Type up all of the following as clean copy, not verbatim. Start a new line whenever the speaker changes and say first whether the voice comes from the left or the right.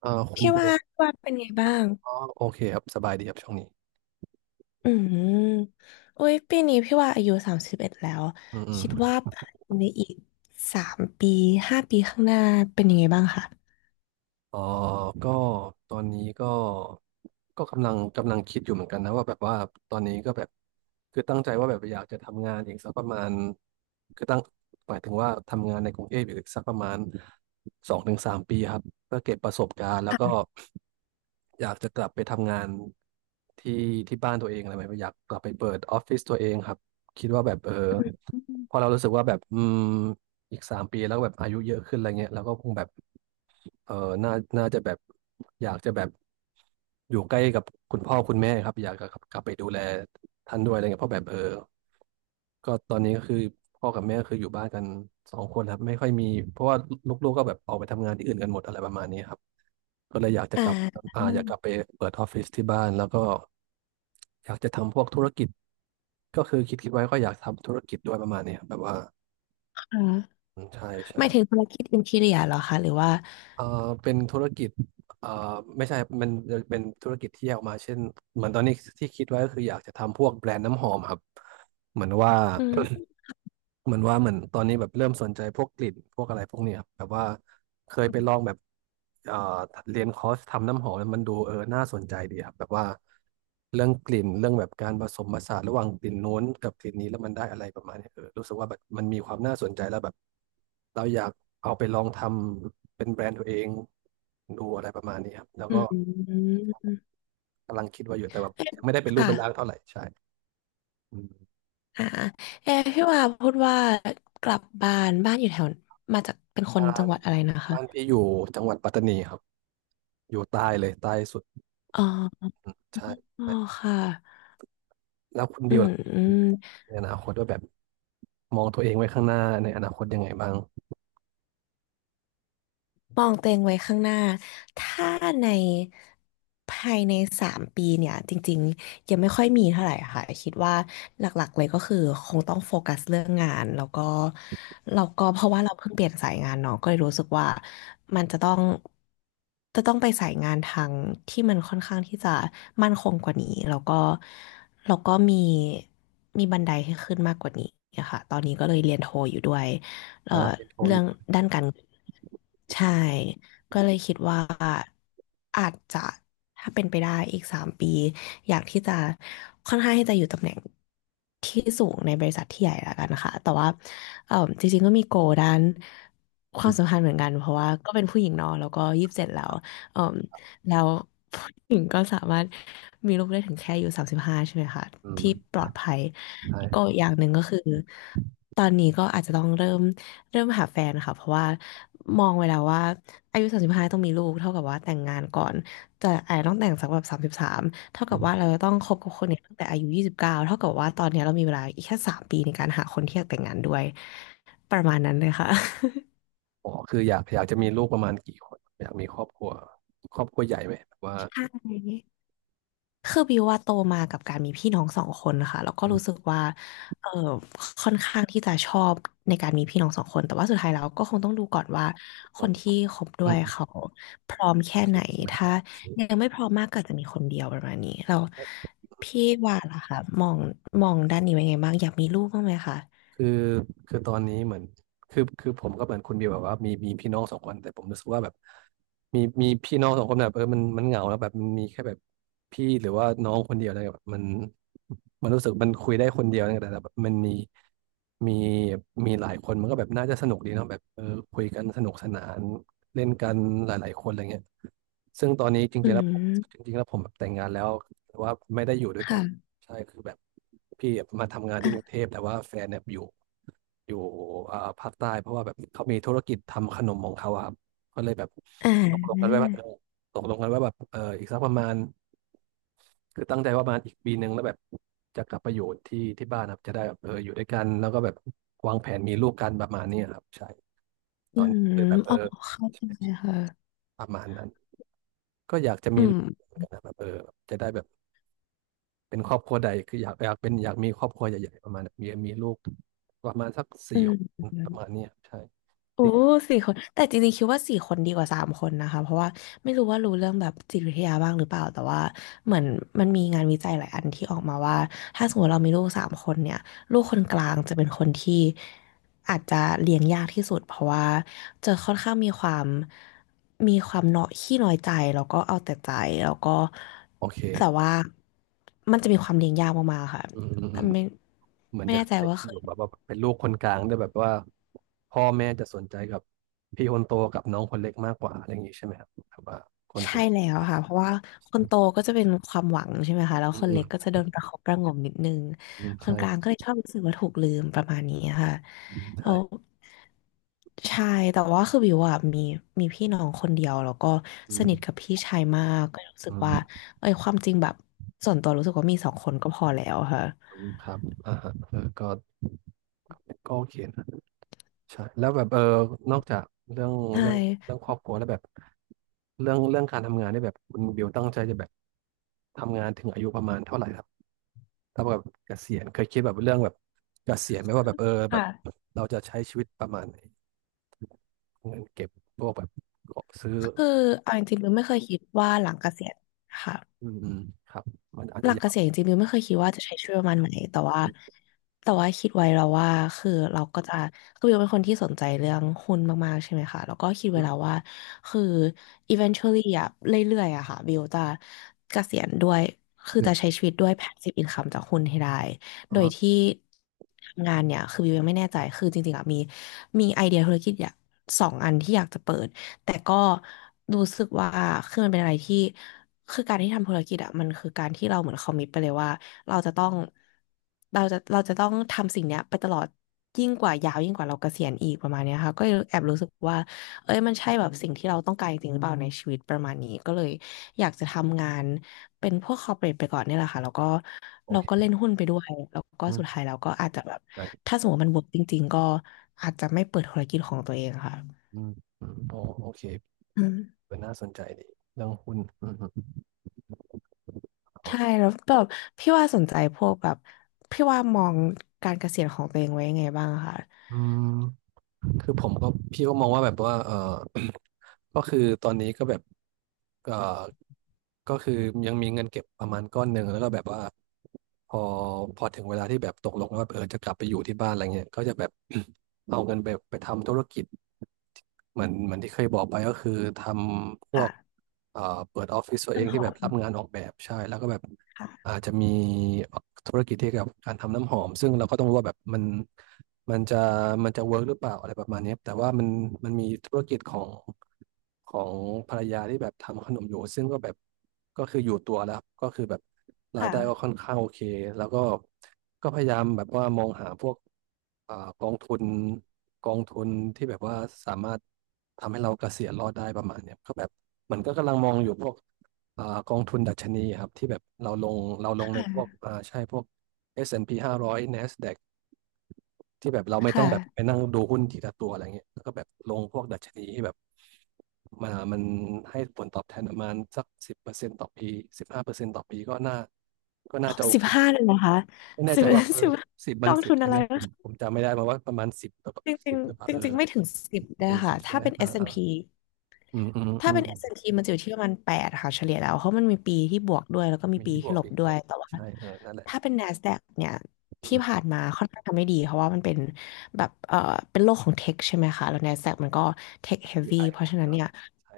right: คุณ
left: พี่
right: บิว
left: ว่าพี่ว่าเป็นไงบ้าง
right: อ๋อโอเคครับสบายดีครับช่วงนี้
left: อืมโอ้ยปีนี้พี่ว่าอายุ31แล้ว
right: อืม
left: คิด
right: อืม
left: ว่าในอีกสามปี5 ปีข้างหน้าเป็นยังไงบ้างคะ
right: อ๋อก็ตอนนี้ก็กำลังคิดอยู่เหมือนกันนะว่าแบบว่าตอนนี้ก็แบบคือตั้งใจว่าแบบอยากจะทำงานอีกสักประมาณคือตั้งหมายถึงว่าทำงานในกรุงเทพอีกสักประมาณ2 ถึง 3 ปีครับเพื่อเก็บประสบการณ์แล้วก็อยากจะกลับไปทำงานที่ที่บ้านตัวเองอะไรแบบนี้อยากกลับไปเปิดออฟฟิศตัวเองครับคิดว่าแบบเออ
left: อืม
right: พอเรารู้สึกว่าแบบอีก 3 ปีแล้วแบบอายุเยอะขึ้นอะไรเงี้ยแล้วก็คงแบบเออน่าน่าจะแบบอยากจะแบบอยู่ใกล้กับคุณพ่อคุณแม่ครับอยากจะกลับไปดูแลท่านด้วยอะไรเงี้ยเพราะแบบเออก็ตอนนี้ก็คือพ่อกับแม่คืออยู่บ้านกันสองคนครับไม่ค่อยมีเพราะว่าลูกๆก็แบบออกไปทำงานที่อื่นกันหมดอะไรประมาณนี้ครับก็เลยอยากจะ
left: อ่
right: กลับ
left: า
right: อ่าอยากกลับไปเปิดออฟฟิศที่บ้านแล้วก็อยากจะทำพวกธุรกิจก็คือคิดไว้ก็อยากทำธุรกิจด้วยประมาณนี้ครับแบบว่า
left: ค่ะ
right: อืมใช่ใช่
left: หมายถึงธุรกิจอินทีเรียเหรอคะหรือว่า
right: เอ่อเป็นธุรกิจเอ่อไม่ใช่มันเป็นธุรกิจที่แยกออกมาเช่น เหมือนตอนนี้ที่คิดไว้ก็คืออยากจะทำพวกแบรนด์น้ำหอมครับเหมือนว่า
left: อื ม
right: เหมือนว่าเหมือนตอนนี้แบบเริ่มสนใจพวกกลิ่นพวกอะไรพวกเนี้ยครับแบบว่าเคยไปลองแบบเอ่อเรียนคอร์สทำน้ำหอมแล้วมันดูเออน่าสนใจดีครับแบบว่าเรื่องกลิ่นเรื่องแบบการผสมผสานระหว่างกลิ่นโน้นกับกลิ่นนี้แล้วมันได้อะไรประมาณเนี้ยเออรู้สึกว่าแบบมันมีความน่าสนใจแล้วแบบเราอยากเอาไปลองทำเป็นแบรนด์ตัวเองดูอะไรประมาณนี้ครับแล้ว
left: อื
right: ก็
left: ม
right: กำลังคิดไว่าอยู่แต่แบบ
left: เอ๊ะ
right: ยังไม่ได้เป็นรูป
left: ค่ะ
right: เป็นร่างเท่าไหร่ใช่อืม
left: อ่าเอ๊ะพี่ว่าพูดว่ากลับบ้านอยู่แถวมาจากเป็นคน
right: บ้า
left: จั
right: น
left: งหวัดอะไรนะคะ
right: บ้านพี่อยู่จังหวัดปัตตานีครับอยู่ใต้เลยใต้สุด
left: อ๋อ
right: อืมใช่
left: อ๋อ
right: ใช่
left: ค่ะ
right: แล้วคุณ
left: อื
right: บิวล่ะ
left: ม
right: ในอนาคตว่าแบบมองตัวเองไว้ข้างหน้าในอนาคตยังไงบ้าง
left: มองตัวเองไว้ข้างหน้า ถ้าในภายในสามปีเนี่ยจริงๆยังไม่ค่อยมีเท่าไหร่ค่ะ คิดว่าหลักๆเลยก็คือคงต้องโฟกัสเรื่องงานแล้วก็เพราะว่าเราเพิ่งเปลี่ยนสายงานเนาะก็เลยรู้สึกว่ามันจะต้องไปสายงานทางที่มันค่อนข้างที่จะมั่นคงกว่านี้ แล้วก็มีบันไดให้ขึ้นมากกว่านี้ค่ะตอนนี้ก็เลยเรียนโทอยู่ด้วย เอ่
right: อ๋
left: อ
right: อเป็นโทอ
left: เรื่อ
right: ยู่
left: งด้านการเงินใช่ก็เลยคิดว่าอาจจะถ้าเป็นไปได้อีกสามปีอยากที่จะค่อนข้างที่จะอยู่ตำแหน่งที่สูงในบริษัทที่ใหญ่ละกันนะคะแต่ว่าเอ่อจริงๆก็มีโกด้านค
right: อื
left: วามสัม
right: ม
left: พันธ์เหมือนกันเพราะว่าก็เป็นผู้หญิงเนอะแล้วก็27แล้วเอ่อแล้วผู้หญิงก็สามารถมีลูกได้ถึงแค่อายู่สามสิบห้าใช่ไหมคะ
right: อื
left: ที่ป
right: ม
left: ลอดภัย
right: ใช่
left: ก็อกอย่างหนึ่งก็คือ ตอนนี้ก็อาจจะต้องเริ่มหาแฟนค่ะเพราะว่ามองไว้แล้วว่าอายุสามสิบห้าต้องมีลูกเท่ากับว่าแต่งงานก่อนจะอาจจะต้องแต่งสักแบบ33เท่า
right: อื
left: กับว่า
right: ม
left: เราจะต้องคบกับคนเนี้ตั้งแต่อายุ29เท่ากับว่าตอนนี้เรามีเวลาอีกแค่สามปีในการหาคนที่อยากแต่งงานด้วยประมาณนั้นเลยค่ะ
right: อ๋อคืออยากจะมีลูกประมาณกี่คนอยากมีครอบครัวใหญ่ไหมแบบว่า
left: ใช่ คือบิวว่าโตมากับการมีพี่น้องสองคนนะคะแล้วก็
right: อื
left: รู้สึ
right: ม
left: กว่าเออค่อนข้างที่จะชอบในการมีพี่น้องสองคนแต่ว่าสุดท้ายแล้วก็คงต้องดูก่อนว่าค
right: อืม
left: นที่คบด้
right: อื
left: วย
right: ม
left: เขาพร้อม
right: โอ
left: แค่
right: เค
left: ไหน
right: ใช่ไหมค
left: ถ้า
right: รับโอเ
left: ยัง
right: ค
left: ไม่พร้อมมากก็อาจจะมีคนเดียวประมาณนี้เราพี่ว่าล่ะค่ะมองด้านนี้เป็นไงบ้างอยากมีลูกบ้างไหมคะ
right: คือคือตอนนี้เหมือนคือคือผมก็เหมือนคุณบิวแบบว่ามีพี่น้องสองคนแต่ผมรู้สึกว่าแบบมีพี่น้องสองคนแบบเออมันเหงาแล้วแบบมันมีแค่แบบพี่หรือว่าน้องคนเดียวอะไรเียแบบมันรู้สึกมันคุยได้คนเดียวนะแต่แบบมันมีมีหลายคนมันก็แบบน่าจะสนุกดีเนาะแบบเออคุยกันสนุกสนานเล่นกันหลายๆคนอะไรเงี้ยซึ่งตอนนี้
left: อื
right: จ
left: ม
right: ริงๆแล้วผมแบบแต่งงานแล้วแต่ว่าไม่ได้อยู่ด้วยกัน
left: ค่ะ
right: ใช่คือแบบพี่มาทำงานที่กรุง
left: อ่า
right: เทพแต่ว่าแฟนเนี่ยอยู่ อยู่ภาคใต้เพราะว่าแบบเขามีธุรกิจทำขนมของเขาอะครับก็เลยแบบ
left: อ่
right: ตกลงกัน
left: า
right: ไว้ว่าเออตกลงกันไว้แบบเอออีกสักประมาณคือตั้งใจว่าประมาณอีก1 ปีแล้วแบบจะกลับไปอยู่ที่ที่บ้านครับจะได้แบบเอออยู่ด้วยกันแล้วก็แบบวางแผนมีลูกกันประมาณนี้ครับใช่ต
left: อื
right: อนนี้
left: ม
right: คือแบบเอ
left: อ๋อ
right: อ
left: เข้าใจค่ะ
right: ประมาณนั้นก็อยากจะ
left: อื
right: มีลู
left: ม
right: กเหมือนกันนะแบบเออจะได้แบบเป็นครอบครัวใดคืออยากเป็นอยากมีครอบครัวใหญ่ๆประมาณนั้นมีลูกประมาณสักสี่
left: อื
right: คนประ
left: ม
right: มาณเนี้ยใช่
left: โอ้สี่คนแต่จริงๆคิดว่าสี่คนดีกว่าสามคนนะคะเพราะว่าไม่รู้ว่ารู้เรื่องแบบจิตวิทยาบ้างหรือเปล่าแต่ว่าเหมือนมันมีงานวิจัยหลายอันที่ออกมาว่าถ้าสมมติเรามีลูกสามคนเนี่ยลูกคนกลางจะเป็นคนที่อาจจะเลี้ยงยากที่สุดเพราะว่าจะค่อนข้างมีความเนาะขี้น้อยใจแล้วก็เอาแต่ใจแล้วก็
right: โอเค
left: แต่ว่ามันจะมีความเลี้ยงยากมากๆค่ะ
right: อืม
left: แต่ไม่
right: เหมือน
left: ไม่
right: จะ
left: แน่ใจ
right: ได้
left: ว่า
right: ยิน
left: เค
right: อยู่
left: ย
right: แบบว่าเป็นลูกคนกลางด้วยแบบว่าพ่อแม่จะสนใจกับพี่คนโตกับน้องคนเล็กมากกว่าอะไรอย่างนี้ใช่ไหมครับแบบว่าคนก
left: ใช่
right: ลุ่ม
left: แล้วค่ะเพราะว่าคนโตก็จะเป็นความหวังใช่ไหมคะแล้ว
right: อืม
left: คน
right: อืม
left: เล็กก็จะโดนประคบประหงมนิดนึง
right: อืม
left: คน
right: ใช่
left: กลางก็เลยชอบรู้สึกว่าถูกลืมประมาณนี้ค่ะแล้
right: ใช่
left: วใช่แต่ว่าคือบิวอะมีพี่น้องคนเดียวแล้วก็
right: อื
left: สนิท
right: ม
left: กับพี่ชายมากก็รู้สึ
right: อื
left: กว่า
right: ม
left: เอ้ยความจริงแบบส่วนตัวรู้สึกว่ามีสองคนก็พอแล้วค่ะ
right: อืมครับอ่าฮะเออก็ก็โอเคนะใช่แล้วแบบเออนอกจากเรื่อง
left: ใช่
right: เรื่องเรื่องครอบครัวแล้วแบบเรื่องการทำงานเนี่ยแบบคุณบิวตั้งใจจะแบบทำงานถึงอายุประมาณเท่าไหร่ เทำกับเกษียณเคยคิดแบบเรื่องแบบเกษียณไหมว่าแบบเออแบบ
left: ค่ะ
right: เราจะใช้ชีวิตประมาณไหนเงินเก็บพวกแบบของซื้อ
left: คือเอาจริงๆบิวไม่เคยคิดว่าหลังเกษียณค่ะ
right: อืมอืมครับมันอาจ
left: ห
right: จะ
left: ลักเก
right: ยาว
left: ษียณจริงๆมิวไม่เคยคิดว่าจะใช้ชีวิตประมาณไหนแต่ว่า
right: อืม
left: แต่ว่าคิดไว้แล้วว่าคือเราก็จะคือมิวเป็นคนที่สนใจเรื่องหุ้นมากๆใช่ไหมคะแล้วก็คิด
right: อื
left: ไว้แล้ว
right: ม
left: ว่าคือ eventually อะเรื่อยๆอะค่ะวิวจะเกษียณด้วยคือ
right: อื
left: จะใช้
right: ม
left: ชีวิตด้วย passive income จากหุ้นให้ได้ โดย
right: อ่า
left: ที่ทำงานเนี่ยคือวิวยังไม่แน่ใจคือจริงๆอะมีไอเดียธุรกิจอยากสองอันที่อยากจะเปิด แต่ก็รู้สึกว่าคือมันเป็นอะไรที่คือการที่ทำธุรกิจอะมันคือการที่เราเหมือนคอมมิตไปเลยว่าเราจะต้องเราจะเราจะต้องทำสิ่งเนี้ยไปตลอดยิ่งกว่าเราเกษียณอีกประมาณเนี้ยค่ะก็เลยแอบรู้สึกว่าเอ้ยมันใช่แบบสิ่งที่เราต้องการจริงหรือเปล่าในชีวิตประมาณนี้ก็เลยอยากจะทำงานเป็นพวกคอร์เปรทไปก่อนเนี่ยแหละค่ะแล้วก็
right: โอ
left: เราก็
right: เค
left: เล่นหุ้นไปด้วยแล้วก็
right: อื
left: สุดท้า
right: ม
left: ยเราก็อาจจะแบบ
right: ใช่
left: ถ้าสมมติว่ามันเวิร์กจริงๆก็อาจจะไม่เปิดธุรกิจของตัวเองค่ะ
right: อืมอืมโอเค
left: อืม
right: เป็นน่าสนใจดีเรื่องหุ้นอืมอืม
left: ใช่แล้วแบบพี่ว่าสนใจพวกแบบพี่ว่ามองการเกษียณของตัวเองไว้ยังไงบ้างคะ
right: อืม คือผมก็พี่ก็มองว่าแบบว่า ก็คือตอนนี้ก็แบบเออก็คือยังมีเงินเก็บประมาณก้อนหนึ่งแล้วก็แบบว่าพอพอถึงเวลาที่แบบตกลงว่าจะกลับไปอยู่ที่บ้านอะไรเงี้ยก็จะแบบ เอาเงินไปทำธุรกิจเหมือนที่เคยบอกไปก็คือทำพวก
left: ค่ะ
right: เอ่อเปิดออฟฟิศตัวเอ
left: ต้น
right: ง
left: ห
right: ที่
left: อ
right: แบบ
left: ม
right: รับงานออกแบบใช่แล้วก็แบบ
left: ค่ะ
right: อาจจะมีธุรกิจที่เกี่ยวกับการทำน้ำหอมซึ่งเราก็ต้องรู้ว่าแบบมันจะมันจะเวิร์กหรือเปล่าอะไรประมาณเนี้ยแต่ว่ามันมีธุรกิจของภรรยาที่แบบทำขนมอยู่ซึ่งก็แบบก็คืออยู่ตัวแล้วก็คือแบบรายได้ก็ค่อ
left: ค่ะ
right: นข้างโอเคแล้วก็พยายามแบบว่ามองหาพวกอ่ากองทุนกองทุนที่แบบว่าสามารถทำให้เราเกษียณรอดได้ประมาณเนี้ยก็แบบมันก็กำลังมองอยู่พวก กองทุนดัชนีครับที่แบบเราลงเราล
left: ค
right: งในพวก
left: ่ะ
right: ใช่พวก S&P 500 NASDAQ ที่แบบเราไม่ต้องแบบไป
left: ค่ะ
right: นั่งดูหุ้นทีละตัวอะไรเงี้ยแล้วก็แบบลงพวกดัชนีที่แบบมามันให้ผลตอบแทนประมาณสักสิบเปอร์เซ็นต์ต่อปีสิบห้าเปอร์เซ็นต์ต่อปีก็น่าจะโอ
left: สิ
right: เค
left: บห้าเลยนะคะ
right: ไม่แน่
left: สิ
right: ใจ
left: บ
right: ว่า
left: สิบ
right: สิบ
left: ก
right: มัน
left: อง
right: สิบ
left: ทุน
right: ใช่
left: อะ
right: ไห
left: ไร
right: มผมจำไม่ได้มาว่าประมาณสิบหรือ
left: จริ
right: สิ
left: ง
right: บหรือเป
left: ๆ
right: ล่า
left: จริงๆไม่ถึงสิบ
right: ไม่
left: ได้
right: ถึงสิ
left: ค่ะ
right: บใช่
left: ถ้า
right: ไหม
left: เป็นเอ
right: อ่า
left: สแอน
right: อ่า
left: ด์พี
right: อืมอืมอื
left: ถ้า
right: ม
left: เป็นเอสแอนด์พีมันจะอยู่ที่ประมาณแปดค่ะเฉลี่ยแล้วเพราะมันมีปีที่บวกด้วยแล้วก็มี
right: มี
left: ปี
right: ที่บ
left: ที่
right: วก
left: ลบ
right: ปีก
left: ด้ว
right: ล
left: ย
right: บ
left: แต่ว่า
right: ใช่เออนั่นแหละ
left: ถ้าเป็น NASDAQ เนี่ย
right: อื
left: ที่ผ่า
right: ม
left: นมาค่อนข้างทำไม่ดีเพราะว่ามันเป็นแบบเป็นโลกของเทคใช่ไหมคะแล้ว NASDAQ มันก็เทคเฮฟ
right: อี
left: วี่
right: ไอ
left: เพ
right: ผ
left: ราะ
right: ม
left: ฉะนั้น
right: กำ
left: เนี่
right: ลั
left: ย
right: งใช้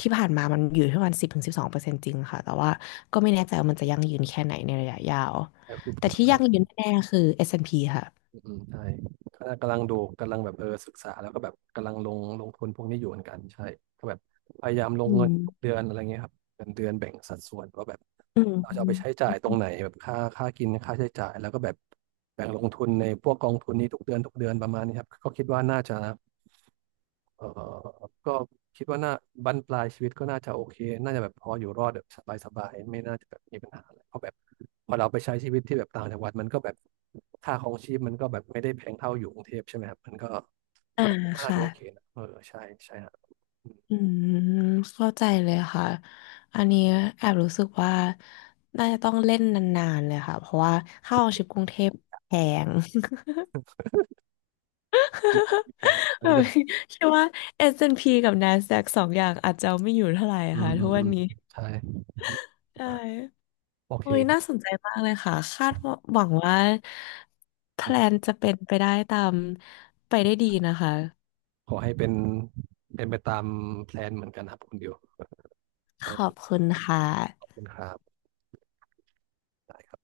left: ที่ผ่านมามันอยู่ที่ประมาณ10 ถึง 12%จริงค่ะแต่ว่าก็ไม่แน่ใจว่ามันจะยั่งยืนแค่ไหนในระยะยาว
right: แต่คือ
left: แต่
right: ก็
left: ที่
right: ไม่
left: ยั่
right: ได้
left: งยืนแน่ๆคือเอสแอนด์พีค่ะ
right: อืมอืมใช่ก็กำลังดูกำลังแบบศึกษาแล้วก็แบบกำลังลงทุนพวกนี้อยู่เหมือนกันใช่ก็แบบพยายามลง
left: อื
right: เงิ
left: ม
right: นทุกเดือนอะไรเงี้ยครับเดือนแบ่งสัดส่วนว่าแบบ
left: อื
right: เราจะเอาไปใช้
left: ม
right: จ่ายตรงไหนแบบค่ากินค่าใช้จ่ายแล้วก็แบบแบ่งลงทุนในพวกกองทุนนี้ทุกเดือนทุกเดือนประมาณนี้ครับก็คิดว่าน่าจะ เออก็คิดว่าน่าบั้นปลายชีวิตก็น่าจะโอเค น่าจะแบบพออยู่รอดแบบสบายๆไม่น่าจะแบบมีปัญหาอะไรเพราะแบบพอเราไปใช้ชีวิตที่แบบต่างจังหวัดมันก็แบบค่าครองชีพมันก็แบบไม่ได้แพงเท่าอยู่กรุงเทพใช่ไหมครับมันก็
left: อ่า
right: ก็น่าจะโอเค
left: ค่ะ
right: นะเออใช่ใช่ฮะอืม
left: อืมเข้าใจเลยค่ะอันนี้แอบรู้สึกว่าน่าจะต้องเล่นนานๆเลยค่ะเพราะว่า
right: โอ
left: ค่าครองชีพ
right: เค
left: กรุงเทพแพง
right: แบบมีแผน
left: เอ
right: มัน
left: อ
right: จะแบบ
left: คิดว่า S&P กับ NASDAQ สองอย่างอาจจะเอาไม่อยู่เท่าไหร่
right: อืม
left: ค่ะ
right: อื
left: ทุ
right: ม
left: ก
right: อื
left: วัน
right: ม
left: นี้
right: ใช่
left: ใช่
right: ครับโอเค
left: โอ้ย
right: ครั
left: น่าส
right: บ
left: นใจมากเลยค่ะคาดว่าหวังว่าแพ
right: อื
left: ล
right: ม
left: นจะเป็นไปได้ตามไปได้ดีนะคะ
right: ขอให้เป็นไปตามแพลนเหมือนกันครับคุณดิวโอ
left: ขอบ
right: เค
left: คุณค่ะ
right: ขอบคุณครับได้ครับ